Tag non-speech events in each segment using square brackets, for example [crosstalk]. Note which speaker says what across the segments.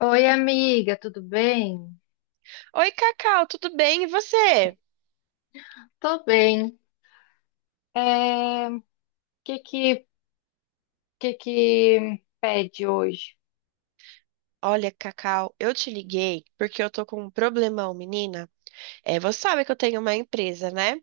Speaker 1: Oi, amiga, tudo bem?
Speaker 2: Oi, Cacau, tudo bem? E você?
Speaker 1: Tô bem. O que que, que que pede hoje?
Speaker 2: Olha, Cacau, eu te liguei porque eu tô com um problemão, menina. Você sabe que eu tenho uma empresa, né?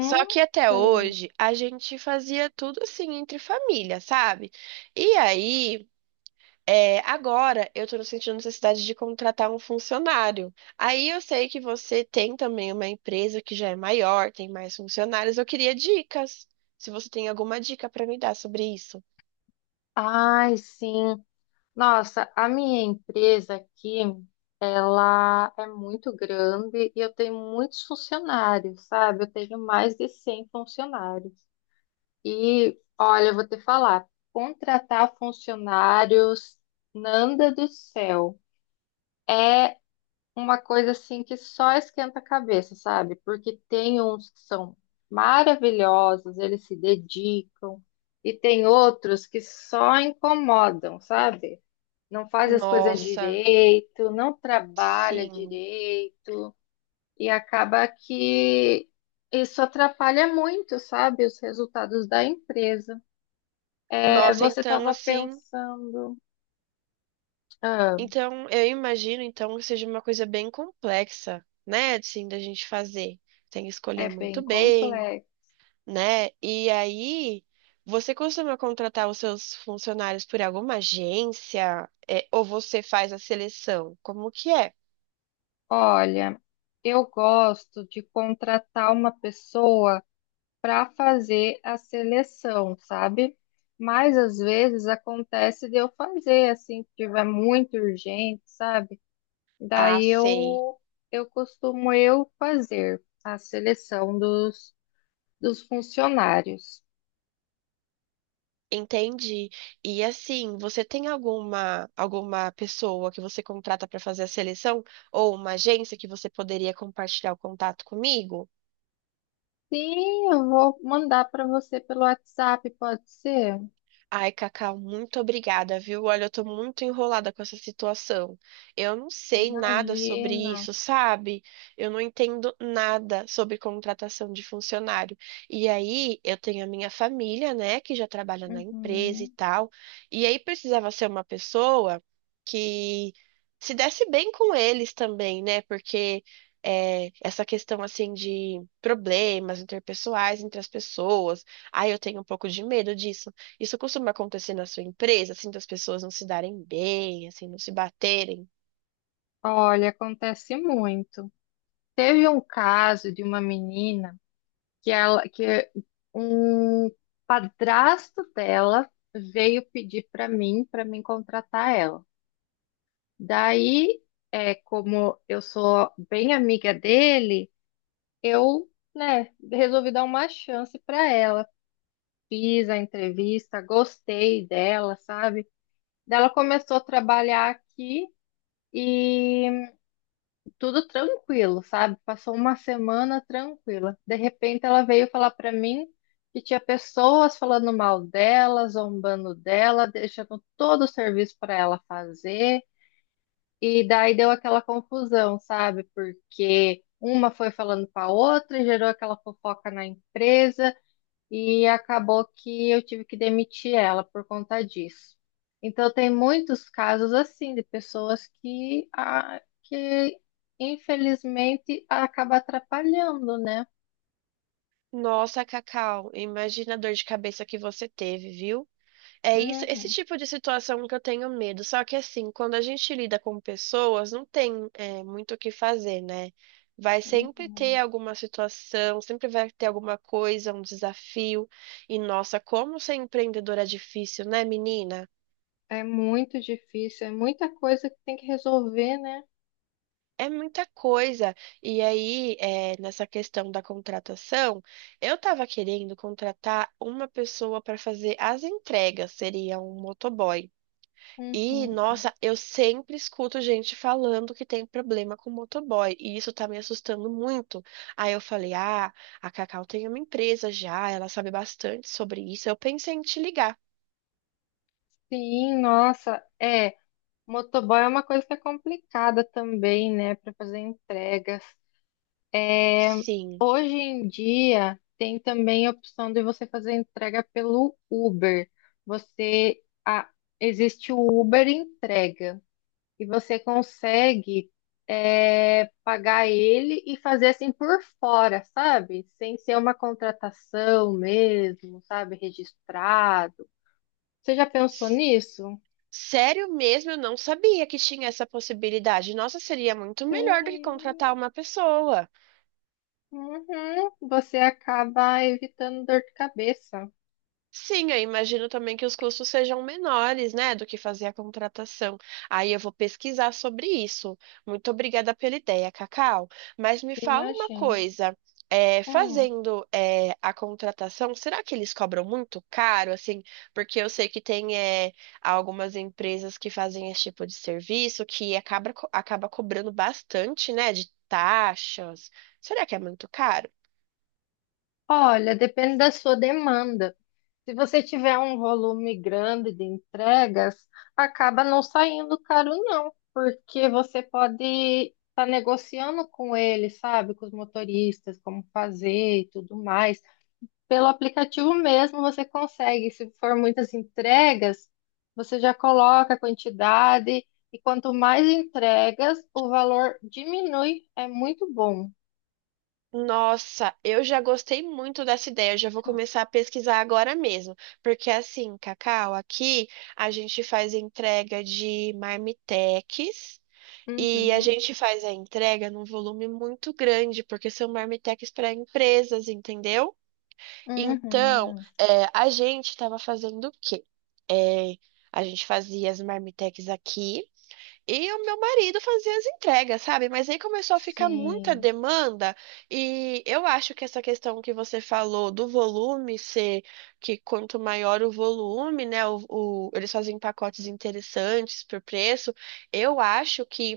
Speaker 2: Só que até
Speaker 1: sei.
Speaker 2: hoje a gente fazia tudo assim entre família, sabe? E aí, agora eu tô sentindo necessidade de contratar um funcionário. Aí eu sei que você tem também uma empresa que já é maior, tem mais funcionários. Eu queria dicas. Se você tem alguma dica pra me dar sobre isso.
Speaker 1: Ai, sim. Nossa, a minha empresa aqui, ela é muito grande e eu tenho muitos funcionários, sabe? Eu tenho mais de 100 funcionários. E, olha, eu vou te falar, contratar funcionários, Nanda do céu. Uma coisa assim que só esquenta a cabeça, sabe? Porque tem uns que são maravilhosos, eles se dedicam, e tem outros que só incomodam, sabe? Não faz as coisas
Speaker 2: Nossa,
Speaker 1: direito, não trabalha
Speaker 2: sim.
Speaker 1: direito, e acaba que isso atrapalha muito, sabe? Os resultados da empresa. É,
Speaker 2: Nossa,
Speaker 1: você
Speaker 2: então
Speaker 1: estava
Speaker 2: assim,
Speaker 1: pensando, ah,
Speaker 2: então eu imagino então que seja uma coisa bem complexa, né, assim, da gente fazer. Tem que
Speaker 1: é
Speaker 2: escolher muito
Speaker 1: bem
Speaker 2: bem,
Speaker 1: complexo.
Speaker 2: né? E aí, você costuma contratar os seus funcionários por alguma agência, ou você faz a seleção? Como que é?
Speaker 1: Olha, eu gosto de contratar uma pessoa para fazer a seleção, sabe? Mas às vezes acontece de eu fazer assim, se tiver muito urgente, sabe?
Speaker 2: Ah,
Speaker 1: Daí
Speaker 2: sei.
Speaker 1: eu eu costumo eu fazer a seleção dos funcionários.
Speaker 2: Entendi. E assim, você tem alguma pessoa que você contrata para fazer a seleção ou uma agência que você poderia compartilhar o contato comigo?
Speaker 1: Sim, eu vou mandar para você pelo WhatsApp, pode ser?
Speaker 2: Ai, Cacau, muito obrigada, viu? Olha, eu tô muito enrolada com essa situação. Eu não sei nada sobre
Speaker 1: Imagina.
Speaker 2: isso, sabe? Eu não entendo nada sobre contratação de funcionário. E aí, eu tenho a minha família, né, que já trabalha na empresa e
Speaker 1: Uhum.
Speaker 2: tal. E aí, precisava ser uma pessoa que se desse bem com eles também, né? Porque essa questão assim de problemas interpessoais entre as pessoas. Ai, eu tenho um pouco de medo disso. Isso costuma acontecer na sua empresa, assim, das pessoas não se darem bem, assim, não se baterem?
Speaker 1: Olha, acontece muito. Teve um caso de uma menina que ela que um padrasto dela veio pedir para mim para me contratar ela. Daí, como eu sou bem amiga dele, eu, né, resolvi dar uma chance para ela. Fiz a entrevista, gostei dela, sabe? Daí ela começou a trabalhar aqui e tudo tranquilo, sabe? Passou uma semana tranquila. De repente ela veio falar pra mim que tinha pessoas falando mal dela, zombando dela, deixando todo o serviço pra ela fazer. E daí deu aquela confusão, sabe? Porque uma foi falando pra outra e gerou aquela fofoca na empresa e acabou que eu tive que demitir ela por conta disso. Então, tem muitos casos assim de pessoas que, ah, que infelizmente, acaba atrapalhando, né?
Speaker 2: Nossa, Cacau, imagina a dor de cabeça que você teve, viu? É isso, esse
Speaker 1: Uhum,
Speaker 2: tipo de situação que eu tenho medo. Só que assim, quando a gente lida com pessoas, não tem, é, muito o que fazer, né? Vai sempre ter
Speaker 1: uhum.
Speaker 2: alguma situação, sempre vai ter alguma coisa, um desafio. E nossa, como ser empreendedora é difícil, né, menina?
Speaker 1: É muito difícil, é muita coisa que tem que resolver, né?
Speaker 2: É muita coisa. E aí, nessa questão da contratação, eu estava querendo contratar uma pessoa para fazer as entregas, seria um motoboy. E,
Speaker 1: Uhum.
Speaker 2: nossa, eu sempre escuto gente falando que tem problema com motoboy, e isso tá me assustando muito. Aí eu falei: ah, a Cacau tem uma empresa já, ela sabe bastante sobre isso. Eu pensei em te ligar.
Speaker 1: Sim, nossa, é. Motoboy é uma coisa que é complicada também, né, para fazer entregas.
Speaker 2: Sim.
Speaker 1: Hoje em dia tem também a opção de você fazer entrega pelo Uber. Você a- existe o Uber entrega e você consegue pagar ele e fazer assim por fora, sabe? Sem ser uma contratação mesmo, sabe? Registrado. Você já pensou nisso?
Speaker 2: Sério mesmo, eu não sabia que tinha essa possibilidade. Nossa, seria muito melhor do que
Speaker 1: Sim.
Speaker 2: contratar uma pessoa.
Speaker 1: Uhum. Você acaba evitando dor de cabeça.
Speaker 2: Sim, eu imagino também que os custos sejam menores, né, do que fazer a contratação. Aí eu vou pesquisar sobre isso. Muito obrigada pela ideia, Cacau. Mas me fala uma
Speaker 1: Imagina.
Speaker 2: coisa, é,
Speaker 1: Hum.
Speaker 2: fazendo é, a contratação, será que eles cobram muito caro, assim? Porque eu sei que tem algumas empresas que fazem esse tipo de serviço que acaba cobrando bastante, né, de taxas. Será que é muito caro?
Speaker 1: Olha, depende da sua demanda. Se você tiver um volume grande de entregas, acaba não saindo caro, não, porque você pode estar negociando com eles, sabe, com os motoristas, como fazer e tudo mais. Pelo aplicativo mesmo você consegue. Se for muitas entregas, você já coloca a quantidade e quanto mais entregas, o valor diminui. É muito bom.
Speaker 2: Nossa, eu já gostei muito dessa ideia. Eu já vou começar a pesquisar agora mesmo. Porque assim, Cacau, aqui a gente faz entrega de marmitex e a
Speaker 1: Uhum,
Speaker 2: gente faz a entrega num volume muito grande, porque são marmitex para empresas, entendeu? Então,
Speaker 1: uhum,
Speaker 2: a gente estava fazendo o quê? É, a gente fazia as marmitex aqui. E o meu marido fazia as entregas, sabe? Mas aí começou a ficar muita
Speaker 1: sim.
Speaker 2: demanda, e eu acho que essa questão que você falou do volume ser que quanto maior o volume, né? Eles fazem pacotes interessantes por preço. Eu acho que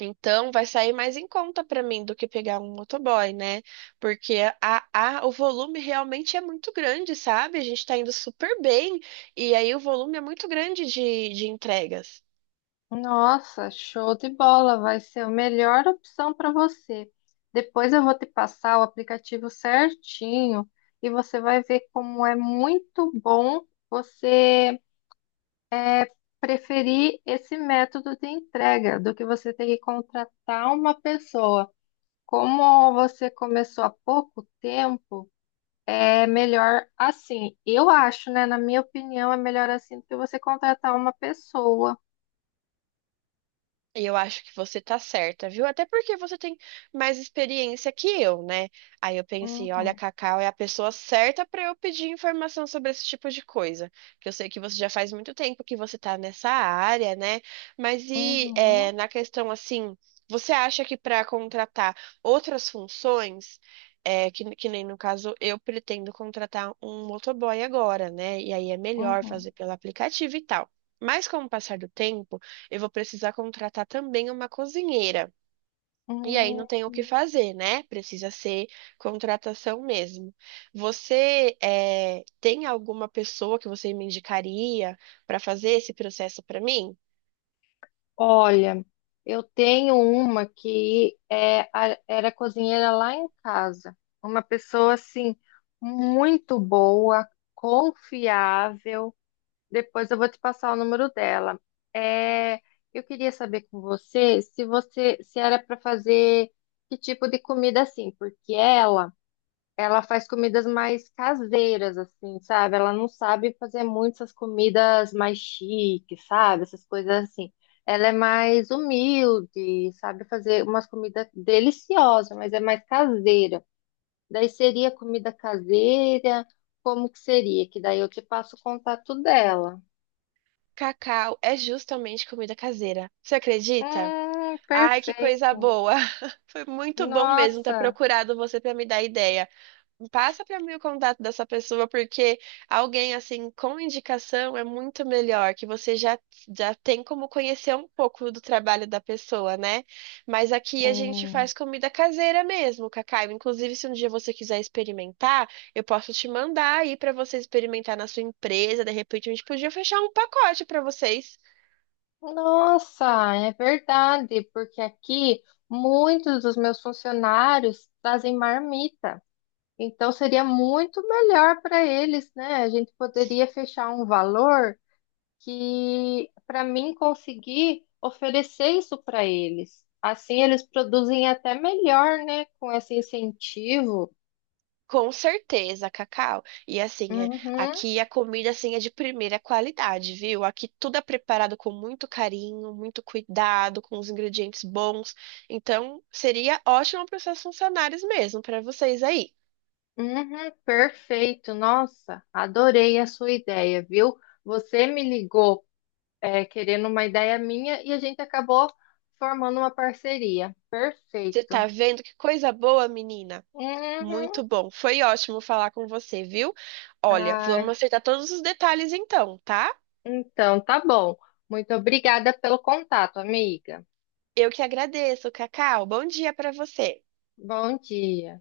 Speaker 2: então vai sair mais em conta para mim do que pegar um motoboy, né? Porque o volume realmente é muito grande, sabe? A gente tá indo super bem, e aí o volume é muito grande de entregas.
Speaker 1: Nossa, show de bola, vai ser a melhor opção para você. Depois eu vou te passar o aplicativo certinho e você vai ver como é muito bom você preferir esse método de entrega do que você ter que contratar uma pessoa. Como você começou há pouco tempo, é melhor assim. Eu acho, né? Na minha opinião, é melhor assim do que você contratar uma pessoa.
Speaker 2: E eu acho que você tá certa, viu? Até porque você tem mais experiência que eu, né? Aí eu pensei, olha, a
Speaker 1: Uhum,
Speaker 2: Cacau é a pessoa certa para eu pedir informação sobre esse tipo de coisa. Que eu sei que você já faz muito tempo que você tá nessa área, né? Mas
Speaker 1: uhum,
Speaker 2: na questão assim, você acha que para contratar outras funções, que nem no caso eu pretendo contratar um motoboy agora, né? E aí é melhor
Speaker 1: uhum.
Speaker 2: fazer pelo aplicativo e tal. Mas com o passar do tempo eu vou precisar contratar também uma cozinheira. E aí
Speaker 1: Hum.
Speaker 2: não tem o que fazer, né? Precisa ser contratação mesmo. Você tem alguma pessoa que você me indicaria para fazer esse processo para mim?
Speaker 1: Olha, eu tenho uma que era cozinheira lá em casa. Uma pessoa assim, muito boa, confiável. Depois eu vou te passar o número dela. É, eu queria saber com você se era para fazer que tipo de comida assim, porque ela faz comidas mais caseiras, assim, sabe? Ela não sabe fazer muitas comidas mais chiques, sabe? Essas coisas assim. Ela é mais humilde, sabe? Fazer umas comidas deliciosas, mas é mais caseira. Daí seria comida caseira, como que seria? Que daí eu te passo o contato dela.
Speaker 2: Cacau, é justamente comida caseira. Você acredita? Ai, que coisa
Speaker 1: Perfeito.
Speaker 2: boa! [laughs] Foi muito bom mesmo ter
Speaker 1: Nossa,
Speaker 2: procurado você para me dar ideia. Passa para mim o contato dessa pessoa, porque alguém assim com indicação é muito melhor, que você já tem como conhecer um pouco do trabalho da pessoa, né? Mas aqui a gente
Speaker 1: sim.
Speaker 2: faz comida caseira mesmo, Cacau. Inclusive, se um dia você quiser experimentar, eu posso te mandar aí para você experimentar na sua empresa. De repente, a gente podia fechar um pacote para vocês.
Speaker 1: Nossa, é verdade, porque aqui muitos dos meus funcionários trazem marmita. Então seria muito melhor para eles, né? A gente poderia fechar um valor que para mim conseguir oferecer isso para eles. Assim eles produzem até melhor, né? Com esse incentivo.
Speaker 2: Com certeza, Cacau. E assim,
Speaker 1: Uhum,
Speaker 2: aqui a comida assim é de primeira qualidade, viu? Aqui tudo é preparado com muito carinho, muito cuidado, com os ingredientes bons. Então, seria ótimo para os seus funcionários mesmo, para vocês aí.
Speaker 1: uhum, perfeito. Nossa, adorei a sua ideia, viu? Você me ligou querendo uma ideia minha e a gente acabou formando uma parceria.
Speaker 2: Você tá
Speaker 1: Perfeito.
Speaker 2: vendo que coisa boa, menina?
Speaker 1: Uhum.
Speaker 2: Muito bom. Foi ótimo falar com você, viu? Olha, vamos
Speaker 1: Ai,
Speaker 2: acertar todos os detalhes então, tá?
Speaker 1: então, tá bom. Muito obrigada pelo contato, amiga.
Speaker 2: Eu que agradeço, Cacau. Bom dia para você.
Speaker 1: Bom dia.